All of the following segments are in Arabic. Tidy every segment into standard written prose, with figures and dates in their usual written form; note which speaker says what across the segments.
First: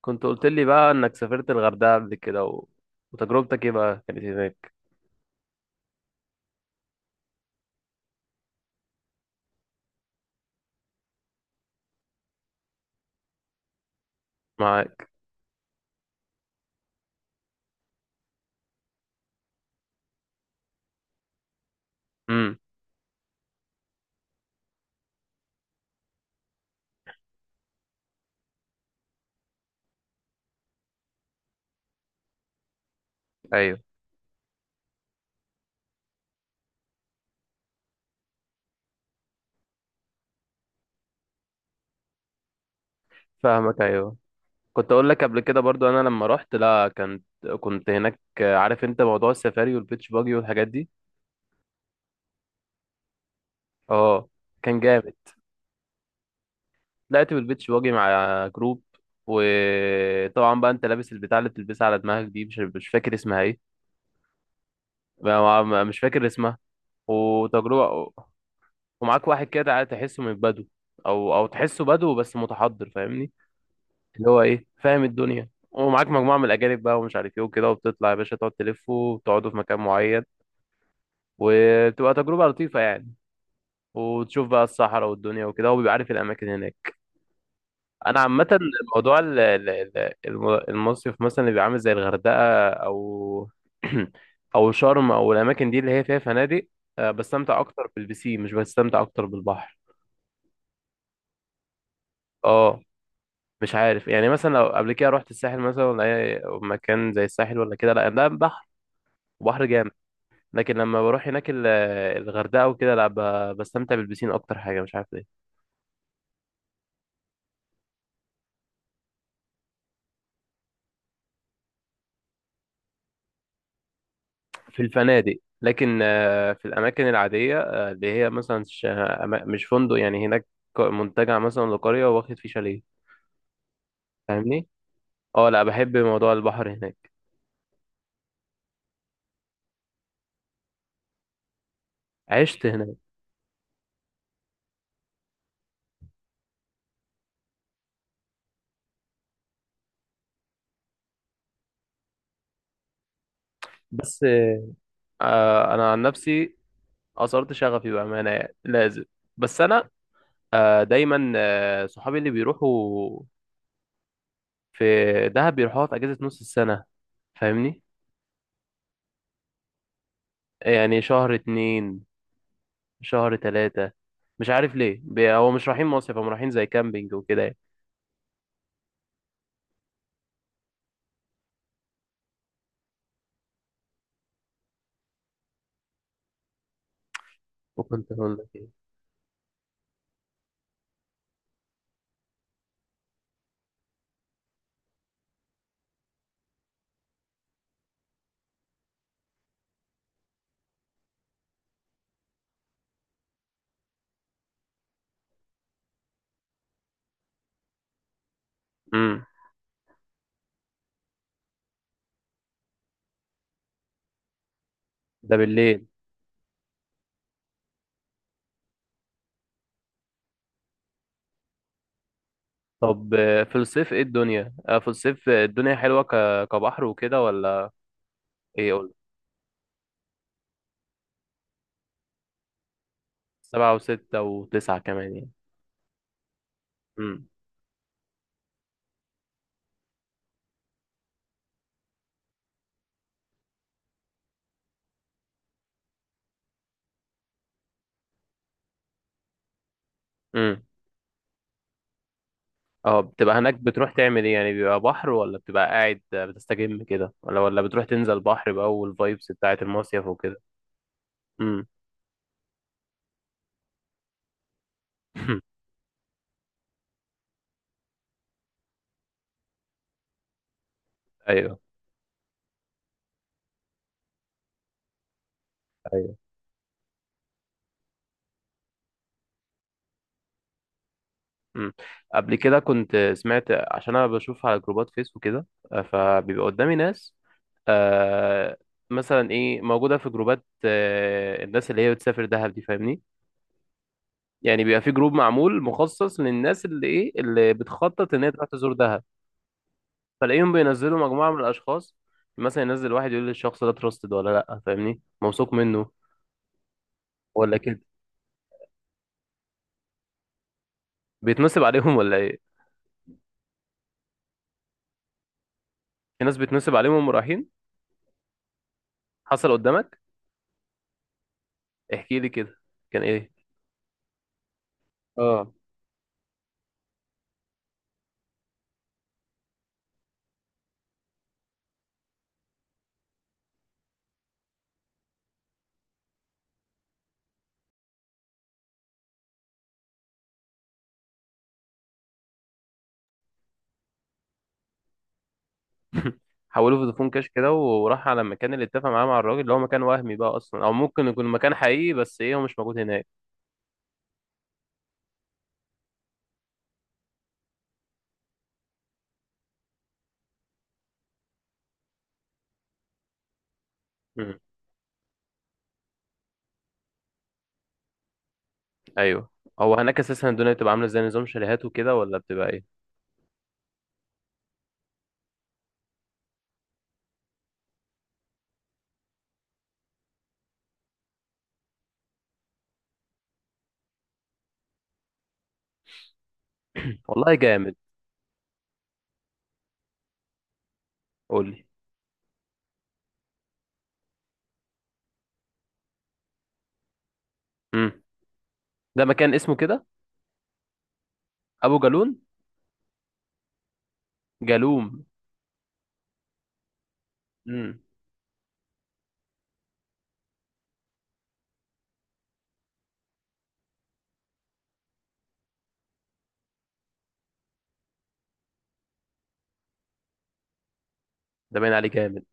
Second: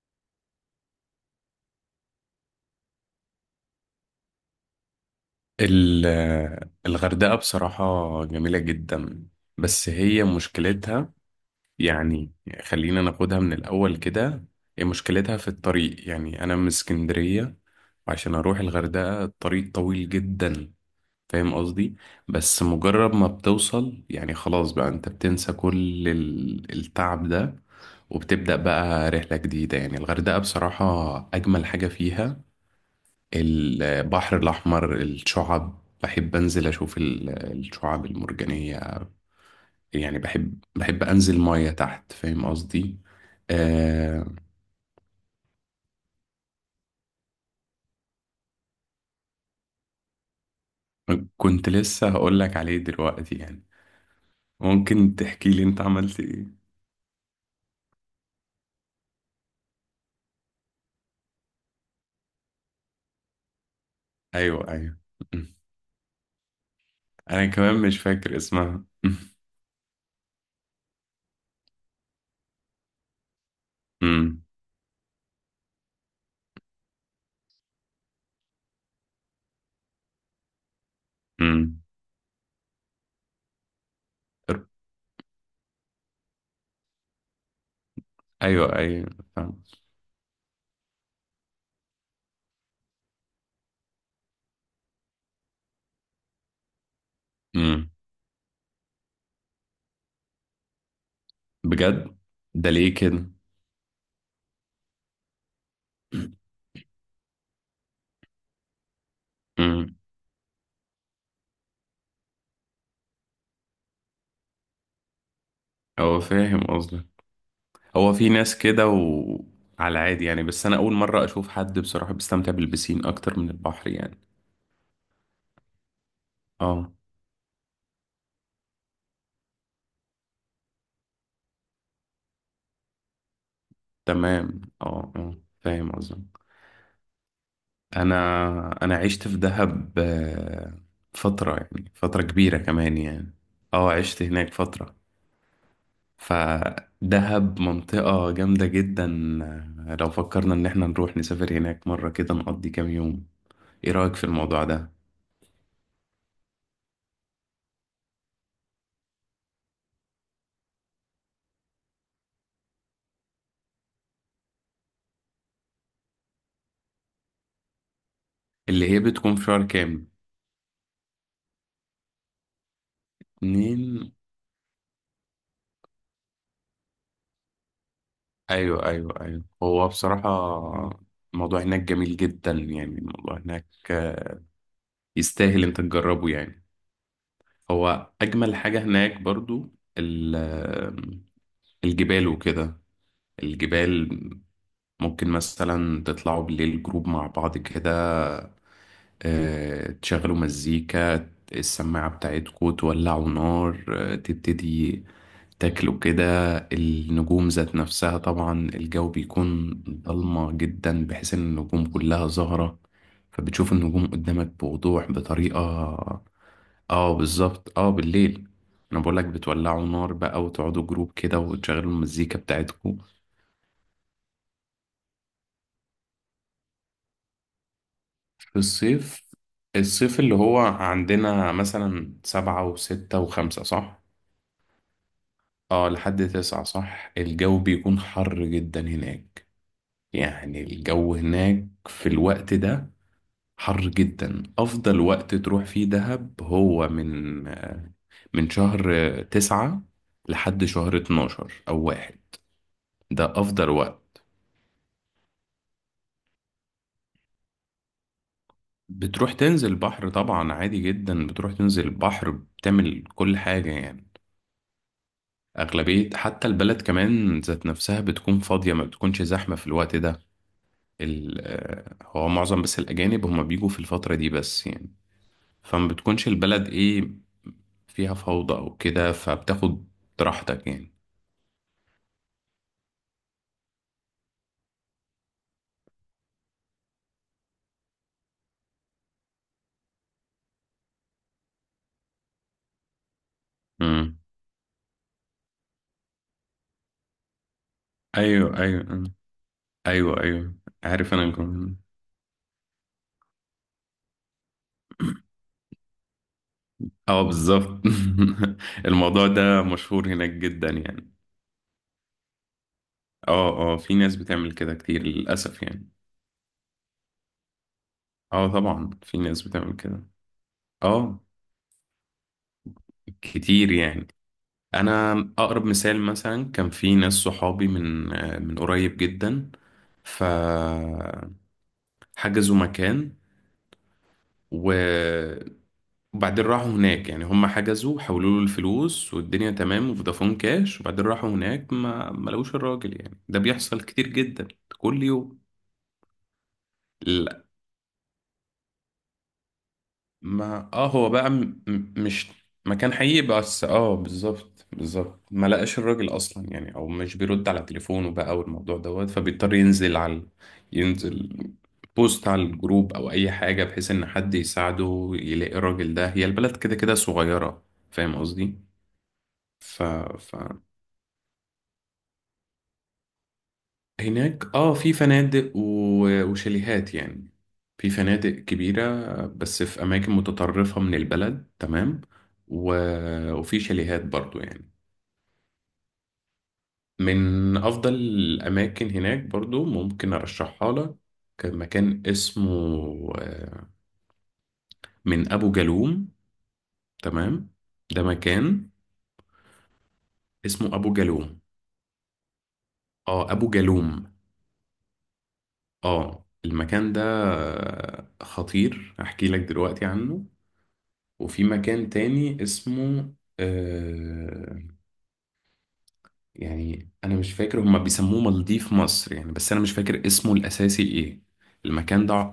Speaker 1: كنت قلت لي بقى انك سافرت الغردقة قبل كده وتجربتك ايه بقى كانت هناك؟
Speaker 2: ال- الغردقة بصراحة جميلة جدا، بس هي مشكلتها، يعني خلينا ناخدها من الأول كده. هي
Speaker 1: معاك.
Speaker 2: مشكلتها في الطريق، يعني أنا من اسكندرية، وعشان أروح الغردقة الطريق طويل جدا، فاهم قصدي؟
Speaker 1: امم.
Speaker 2: بس مجرد ما بتوصل يعني خلاص بقى أنت بتنسى كل التعب ده، وبتبدأ بقى رحلة جديدة. يعني الغردقة بصراحة أجمل حاجة فيها
Speaker 1: ايوه،
Speaker 2: البحر الأحمر، الشعب بحب أنزل أشوف الشعاب المرجانية. يعني بحب أنزل مية تحت، فاهم قصدي؟
Speaker 1: فاهمك، ايوه.
Speaker 2: آه،
Speaker 1: كنت اقول لك قبل كده برضو، انا لما رحت، لا، كنت هناك، عارف انت موضوع السفاري والبيتش باجي والحاجات دي.
Speaker 2: كنت لسه هقول لك عليه دلوقتي يعني.
Speaker 1: اه. كان جامد.
Speaker 2: ممكن تحكي لي أنت عملت إيه؟
Speaker 1: طلعت بالبيتش باجي مع جروب، وطبعا بقى انت لابس البتاع اللي بتلبسها على دماغك دي، مش فاكر اسمها ايه.
Speaker 2: أيوه، أيوه. م.
Speaker 1: مش فاكر اسمها.
Speaker 2: أنا كمان مش
Speaker 1: وتجربة،
Speaker 2: فاكر اسمها.
Speaker 1: ومعاك واحد كده تحسه من بدو، او تحسه بدو بس متحضر، فاهمني. اللي هو
Speaker 2: م.
Speaker 1: ايه، فاهم الدنيا، ومعاك مجموعه من الاجانب بقى، ومش عارف ايه وكده، وبتطلع يا باشا تقعد تلف وتقعدوا في مكان معين،
Speaker 2: م.
Speaker 1: وتبقى تجربه لطيفه يعني. وتشوف بقى الصحراء والدنيا وكده، وبيبقى عارف الاماكن هناك. انا عامه
Speaker 2: أيوه، أيوه،
Speaker 1: موضوع
Speaker 2: فاهم.
Speaker 1: المصيف مثلا اللي بيبقى عامل زي الغردقه او او شرم، او الاماكن دي اللي هي فيها فنادق، بستمتع
Speaker 2: م.
Speaker 1: اكتر بالبسين، مش بستمتع اكتر بالبحر.
Speaker 2: بجد؟ ده
Speaker 1: اه.
Speaker 2: ليه كده؟
Speaker 1: مش عارف، يعني مثلا لو قبل كده رحت الساحل مثلا، ولا اي مكان زي الساحل ولا كده، لا ده بحر، وبحر
Speaker 2: م.
Speaker 1: جامد. لكن لما بروح هناك الغردقة وكده، لا بستمتع بالبسين أكتر حاجة، مش عارف ليه.
Speaker 2: هو فاهم قصدك. هو في ناس كده وعلى عادي يعني، بس انا اول مرة اشوف حد بصراحة بيستمتع بالبسين اكتر من البحر يعني.
Speaker 1: في الفنادق، لكن في
Speaker 2: اه،
Speaker 1: الأماكن العادية، اللي هي مثلا مش فندق يعني هناك، منتجع مثلا لقرية واخد فيه شاليه،
Speaker 2: تمام،
Speaker 1: فاهمني؟
Speaker 2: اه، اه،
Speaker 1: اه، لا،
Speaker 2: فاهم
Speaker 1: بحب موضوع
Speaker 2: قصدك.
Speaker 1: البحر هناك.
Speaker 2: انا انا عشت في دهب، فترة، يعني فترة كبيرة
Speaker 1: عشت هناك
Speaker 2: كمان يعني. اه، عشت هناك فترة. فدهب منطقة جامدة جدا. لو فكرنا ان احنا نروح نسافر هناك مرة كده نقضي كام يوم، ايه رأيك
Speaker 1: بس،
Speaker 2: في الموضوع ده؟
Speaker 1: أنا عن نفسي أثرت شغفي بأمانة، يعني لازم. بس أنا دايما صحابي اللي بيروحوا في دهب بيروحوها في أجازة نص السنة، فاهمني؟
Speaker 2: اللي هي بتكون في شهر كام؟
Speaker 1: يعني شهر اتنين، شهر ثلاثة.
Speaker 2: اتنين.
Speaker 1: مش عارف ليه، هو مش رايحين مصيف، هم رايحين زي كامبينج وكده يعني.
Speaker 2: ايوه، ايوه، ايوه، هو بصراحة الموضوع هناك جميل جدا، يعني الموضوع هناك آه، يستاهل انت تجربه يعني.
Speaker 1: وكنت
Speaker 2: هو
Speaker 1: هقول لك
Speaker 2: اجمل حاجة
Speaker 1: ايه.
Speaker 2: هناك برضو ال- آه، الجبال وكده. الجبال ممكن مثلا تطلعوا بالليل جروب مع بعض كده، تشغلوا مزيكا السماعة بتاعتكوا، تولعوا نار، تبتدي تاكله كده، النجوم ذات نفسها. طبعا الجو
Speaker 1: امم.
Speaker 2: بيكون ضلمة جدا بحيث ان النجوم كلها ظاهرة، فبتشوف النجوم قدامك بوضوح
Speaker 1: ده بالليل.
Speaker 2: بطريقة. اه بالظبط، اه بالليل. انا بقولك بتولعوا نار بقى وتقعدوا جروب كده وتشغلوا المزيكا بتاعتكم.
Speaker 1: طب في الصيف ايه الدنيا، في الصيف الدنيا حلوة كبحر وكده ولا؟
Speaker 2: في
Speaker 1: ايه قول.
Speaker 2: الصيف، الصيف اللي هو عندنا مثلا سبعة وستة وخمسة،
Speaker 1: سبعة
Speaker 2: صح؟
Speaker 1: وستة وتسعة كمان يعني.
Speaker 2: اه لحد تسعة صح.
Speaker 1: امم.
Speaker 2: الجو بيكون حر جدا هناك، يعني الجو هناك في الوقت ده حر جدا. أفضل وقت تروح فيه دهب هو من شهر تسعة
Speaker 1: امم.
Speaker 2: لحد شهر اتناشر أو واحد.
Speaker 1: اه،
Speaker 2: ده
Speaker 1: بتبقى هناك
Speaker 2: أفضل
Speaker 1: بتروح
Speaker 2: وقت.
Speaker 1: تعمل ايه يعني؟ بيبقى بحر، ولا بتبقى قاعد بتستجم كده، ولا بتروح تنزل بحر بقى، والفايبس
Speaker 2: بتروح
Speaker 1: بتاعة
Speaker 2: تنزل
Speaker 1: المصيف
Speaker 2: بحر
Speaker 1: وكده.
Speaker 2: طبعا عادي جدا، بتروح
Speaker 1: امم.
Speaker 2: تنزل البحر بتعمل كل حاجة يعني. أغلبية حتى البلد كمان ذات نفسها بتكون فاضية، ما بتكونش زحمة في الوقت ده.
Speaker 1: ايوه.
Speaker 2: هو معظم بس الأجانب هما بيجوا في الفترة دي بس يعني، فما بتكونش البلد إيه فيها فوضى أو كده، فبتاخد راحتك يعني.
Speaker 1: مم. قبل كده كنت سمعت، عشان انا بشوف على جروبات فيسبوك كده، فبيبقى قدامي ناس، آه مثلا ايه موجوده في جروبات، الناس اللي هي بتسافر دهب دي، فاهمني.
Speaker 2: مم.
Speaker 1: يعني بيبقى في جروب معمول مخصص للناس، اللي ايه، اللي بتخطط ان هي تروح
Speaker 2: ايوه،
Speaker 1: تزور
Speaker 2: ايوه.
Speaker 1: دهب.
Speaker 2: مم. ايوه،
Speaker 1: فلاقيهم
Speaker 2: ايوه،
Speaker 1: بينزلوا
Speaker 2: عارف
Speaker 1: مجموعه
Speaker 2: انا
Speaker 1: من
Speaker 2: كم...
Speaker 1: الاشخاص، مثلا ينزل واحد يقول للشخص ده تراستد ولا لا، فاهمني، موثوق منه
Speaker 2: اه
Speaker 1: ولا كده.
Speaker 2: بالظبط. الموضوع ده مشهور هناك جدا يعني.
Speaker 1: بيتنصب عليهم ولا ايه؟
Speaker 2: اه، اه، في ناس بتعمل كده كتير للاسف يعني.
Speaker 1: في ناس بيتنصب عليهم وهم رايحين.
Speaker 2: اه طبعا في ناس
Speaker 1: حصل
Speaker 2: بتعمل
Speaker 1: قدامك؟
Speaker 2: كده. اه
Speaker 1: احكي لي كده. كان ايه؟
Speaker 2: كتير يعني. انا
Speaker 1: اه.
Speaker 2: اقرب مثال مثلا كان في ناس صحابي، من قريب جدا، فحجزوا مكان و وبعدين راحوا هناك، يعني هم حجزوا حولوا له الفلوس والدنيا تمام، وفودافون كاش، وبعدين راحوا هناك ما لقوش الراجل. يعني ده بيحصل كتير جدا، كل يوم.
Speaker 1: حولوه فودافون كاش
Speaker 2: لا،
Speaker 1: كده، وراح على المكان اللي اتفق معاه مع الراجل، اللي هو مكان وهمي بقى اصلا،
Speaker 2: ما
Speaker 1: او
Speaker 2: اه
Speaker 1: ممكن
Speaker 2: هو
Speaker 1: يكون
Speaker 2: بقى
Speaker 1: مكان
Speaker 2: م...
Speaker 1: حقيقي
Speaker 2: م-
Speaker 1: بس
Speaker 2: مش
Speaker 1: ايه، هو مش موجود
Speaker 2: مكان
Speaker 1: هناك.
Speaker 2: حقيقي، بس اه بالظبط بالظبط ما لقاش الراجل اصلا يعني، او مش بيرد على تليفونه بقى والموضوع دوت. فبيضطر ينزل بوست على الجروب او اي حاجه، بحيث ان حد
Speaker 1: مم.
Speaker 2: يساعده يلاقي الراجل ده. هي البلد كده كده صغيره، فاهم قصدي؟
Speaker 1: ايوه. هو
Speaker 2: ف...
Speaker 1: هناك اساسا
Speaker 2: ف
Speaker 1: الدنيا بتبقى عامله زي نظام شاليهات وكده، ولا بتبقى ايه؟
Speaker 2: هناك اه في فنادق و- وشاليهات يعني. في فنادق كبيرة بس في أماكن متطرفة من البلد، تمام، و... وفي شاليهات برضو يعني.
Speaker 1: والله
Speaker 2: من
Speaker 1: جامد.
Speaker 2: أفضل الأماكن هناك برضو ممكن أرشحها لك،
Speaker 1: قول لي.
Speaker 2: مكان اسمه آه، من أبو جالوم، تمام.
Speaker 1: امم.
Speaker 2: ده مكان
Speaker 1: ده مكان اسمه كده
Speaker 2: اسمه أبو جالوم،
Speaker 1: ابو جالون؟
Speaker 2: اه أبو جالوم،
Speaker 1: جالوم.
Speaker 2: اه المكان ده
Speaker 1: امم.
Speaker 2: خطير، أحكي لك دلوقتي عنه. وفي مكان تاني اسمه آه يعني أنا مش فاكر، هما بيسموه مالديف مصر يعني، بس أنا مش فاكر اسمه الأساسي إيه.
Speaker 1: ده باين عليه
Speaker 2: المكان ده
Speaker 1: جامد.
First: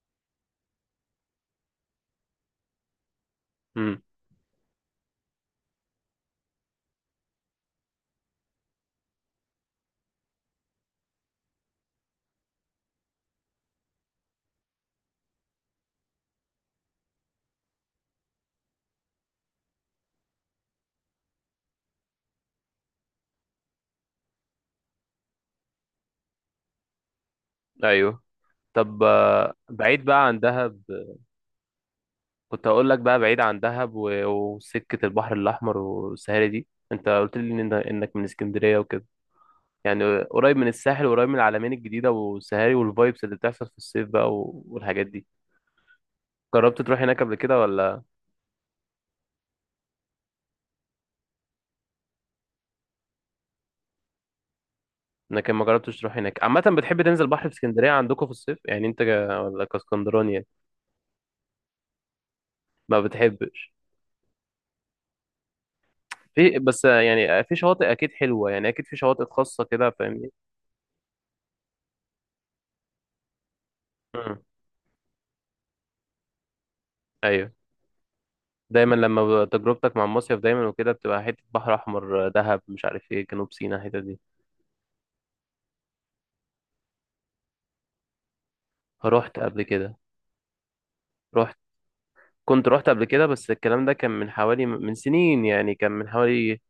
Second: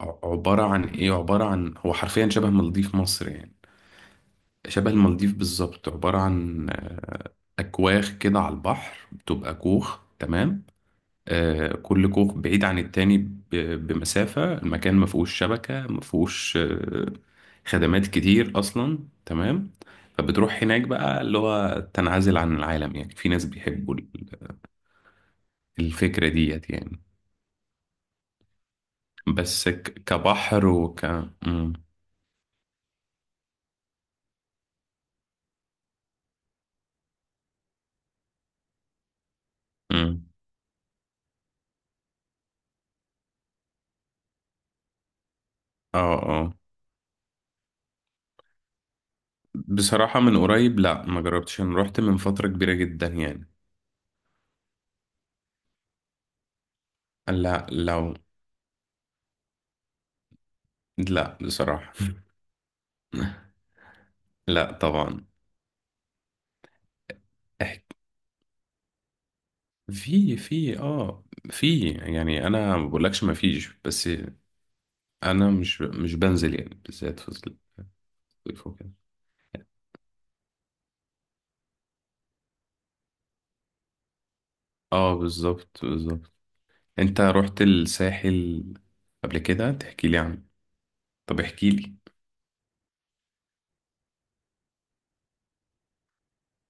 Speaker 2: عبارة عن إيه، عبارة عن هو حرفيا شبه مالديف مصر يعني،
Speaker 1: امم.
Speaker 2: شبه المالديف بالظبط. عبارة عن أكواخ كده على البحر، بتبقى كوخ، تمام. كل كوخ بعيد عن التاني ب- بمسافة. المكان ما فيهوش شبكة، ما فيهوش خدمات كتير أصلا، تمام. فبتروح هناك بقى اللي هو تنعزل عن العالم. يعني في ناس بيحبوا الفكرة ديت يعني.
Speaker 1: ايوه. طب
Speaker 2: بس
Speaker 1: بعيد بقى عن
Speaker 2: كبحر
Speaker 1: دهب،
Speaker 2: مم.
Speaker 1: كنت هقول لك بقى بعيد عن دهب، وسكه البحر الاحمر والسهاري دي، انت قلت لي انك من اسكندريه وكده، يعني
Speaker 2: مم.
Speaker 1: قريب من الساحل وقريب من العلمين الجديدة والسهاري والفايبس اللي بتحصل في الصيف بقى، والحاجات دي.
Speaker 2: اه، اه،
Speaker 1: جربت تروح هناك قبل كده ولا؟
Speaker 2: بصراحة من قريب لا، ما جربتش. انا رحت من فترة كبيرة جدا يعني.
Speaker 1: لكن ما جربتش تروح هناك عامة. بتحب تنزل بحر في
Speaker 2: لا
Speaker 1: اسكندرية
Speaker 2: لو
Speaker 1: عندكم في الصيف؟ يعني انت ولا كاسكندراني يعني؟
Speaker 2: لا بصراحة.
Speaker 1: ما بتحبش.
Speaker 2: لا طبعا.
Speaker 1: في، بس يعني في شواطئ اكيد حلوة يعني، اكيد في شواطئ خاصة كده، فاهمني.
Speaker 2: في في اه في يعني انا ما بقولكش ما فيش، بس
Speaker 1: مم.
Speaker 2: انا مش بنزل يعني بالذات في
Speaker 1: ايوه.
Speaker 2: الصيف وكده.
Speaker 1: دايما لما تجربتك مع المصيف دايما وكده، بتبقى حتة بحر احمر، دهب، مش عارف ايه، جنوب سيناء الحتة دي.
Speaker 2: اه بالظبط بالظبط، انت رحت الساحل قبل
Speaker 1: رحت قبل
Speaker 2: كده؟
Speaker 1: كده.
Speaker 2: تحكي لي عنه، طب
Speaker 1: رحت
Speaker 2: احكي لي.
Speaker 1: كنت رحت قبل كده، بس الكلام ده كان من حوالي، من سنين يعني، كان من حوالي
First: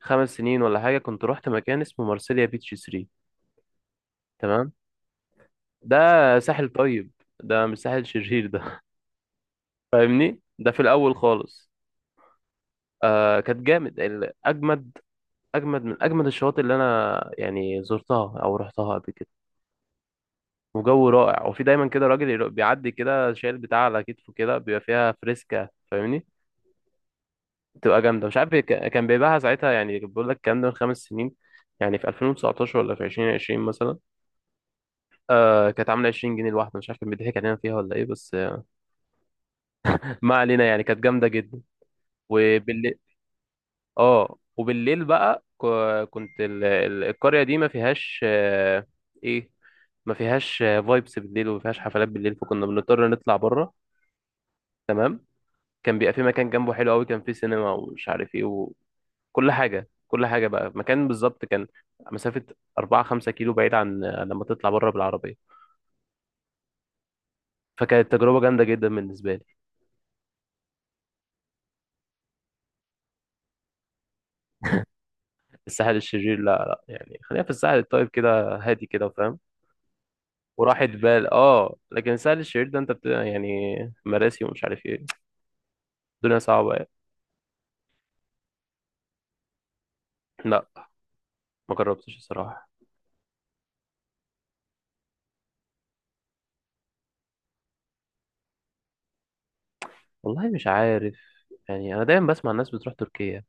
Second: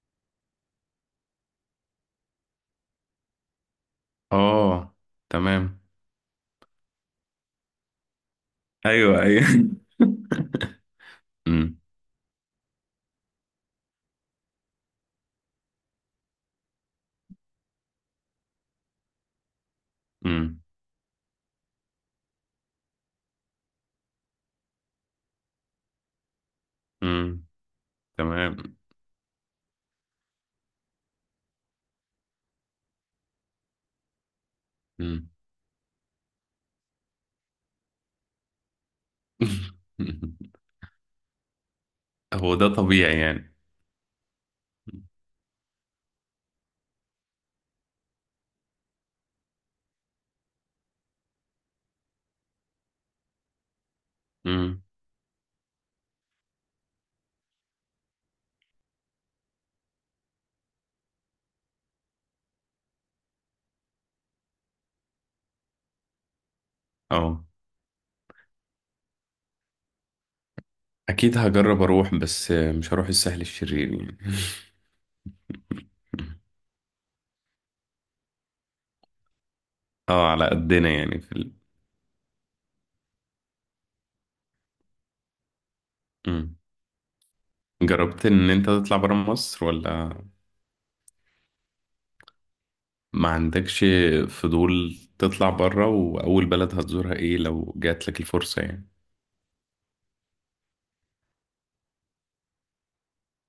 Speaker 1: 5 سنين ولا حاجة. كنت رحت مكان اسمه مارسيليا بيتش 3. تمام.
Speaker 2: اه، تمام،
Speaker 1: ده ساحل طيب، ده مش ساحل شرير ده.
Speaker 2: ايوه، ايوه.
Speaker 1: فاهمني، ده في الأول خالص.
Speaker 2: امم،
Speaker 1: آه، كانت جامد، أجمد، أجمد من أجمد الشواطئ اللي أنا يعني زرتها أو رحتها قبل كده.
Speaker 2: امم،
Speaker 1: وجو رائع، وفي دايما كده راجل بيعدي كده شايل بتاع على كتفه كده، بيبقى فيها فريسكا، فاهمني.
Speaker 2: امم،
Speaker 1: تبقى جامده، مش عارف،
Speaker 2: تمام،
Speaker 1: كان بيبيعها ساعتها، يعني بقول لك الكلام ده من 5 سنين، يعني في 2019 ولا في 2020 مثلا.
Speaker 2: امم.
Speaker 1: كانت عامله 20 جنيه الواحده، مش عارف كان بيضحك علينا فيها ولا ايه، بس ما علينا، يعني كانت جامده جدا.
Speaker 2: هو ده
Speaker 1: وبالليل.
Speaker 2: طبيعي يعني.
Speaker 1: اه، وبالليل بقى كنت القريه دي ما فيهاش، ايه، ما فيهاش فايبس بالليل، وما فيهاش حفلات بالليل، فكنا بنضطر نطلع بره.
Speaker 2: امم،
Speaker 1: تمام. كان بيبقى في مكان جنبه حلو قوي، كان فيه سينما ومش عارف ايه، كل حاجة، كل حاجة بقى. مكان بالظبط كان مسافة أربعة خمسة كيلو بعيد، عن لما تطلع بره بالعربية.
Speaker 2: اه
Speaker 1: فكانت تجربة جامدة جدا بالنسبة لي.
Speaker 2: اكيد هجرب اروح، بس مش هروح الساحل الشرير يعني.
Speaker 1: الساحل الشرير، لا لا، يعني خلينا في الساحل الطيب كده، هادي كده، فاهم.
Speaker 2: اه على
Speaker 1: وراحة
Speaker 2: قدنا يعني
Speaker 1: بال.
Speaker 2: في
Speaker 1: اه، لكن الساحل الشرير ده انت يعني مراسي ومش عارف ايه، الدنيا
Speaker 2: مم.
Speaker 1: صعبة يعني.
Speaker 2: جربت ان انت تطلع برا مصر ولا؟
Speaker 1: لا، ما جربتش الصراحة.
Speaker 2: ما عندكش فضول تطلع برا؟ واول بلد هتزورها ايه لو جات لك الفرصة يعني؟
Speaker 1: والله مش عارف، يعني انا دايما بسمع الناس بتروح تركيا،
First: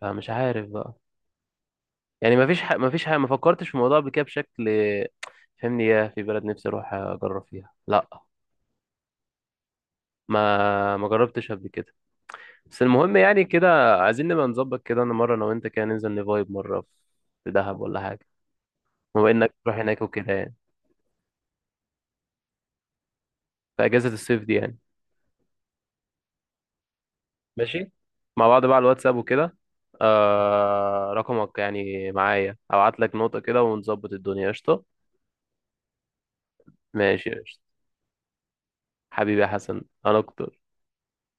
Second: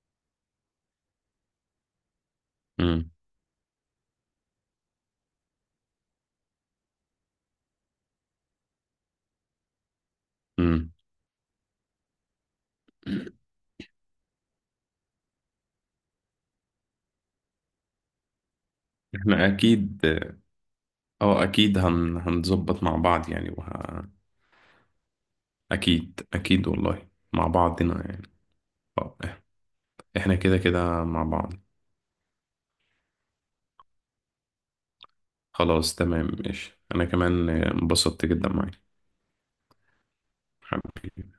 Speaker 1: فمش عارف بقى، يعني ما فيش ح... ما فيش ح...
Speaker 2: مم.
Speaker 1: ما فكرتش في الموضوع قبل كده بشكل. فهمني، يا في بلد نفسي اروح اجرب فيها؟ لا،
Speaker 2: مم.
Speaker 1: ما جربتش قبل كده. بس المهم، يعني كده عايزين نبقى نظبط كده، انا مره، انا وانت كده ننزل نفايب مره في دهب ولا حاجه، بما
Speaker 2: احنا
Speaker 1: انك تروح
Speaker 2: اكيد،
Speaker 1: هناك وكده يعني،
Speaker 2: اه اكيد هنظبط مع بعض يعني
Speaker 1: في اجازه الصيف دي يعني.
Speaker 2: اكيد، اكيد، والله مع
Speaker 1: ماشي.
Speaker 2: بعضنا يعني.
Speaker 1: مع بعض بقى على الواتساب
Speaker 2: آه،
Speaker 1: وكده.
Speaker 2: احنا كده كده مع بعض.
Speaker 1: رقمك يعني معايا، ابعت لك نوتة كده ونظبط الدنيا قشطه.
Speaker 2: خلاص، تمام، ماشي، انا
Speaker 1: ماشي،
Speaker 2: كمان
Speaker 1: قشطه.
Speaker 2: انبسطت جدا معاك،
Speaker 1: حبيبي يا حسن، انا اكتر.
Speaker 2: حبيبي.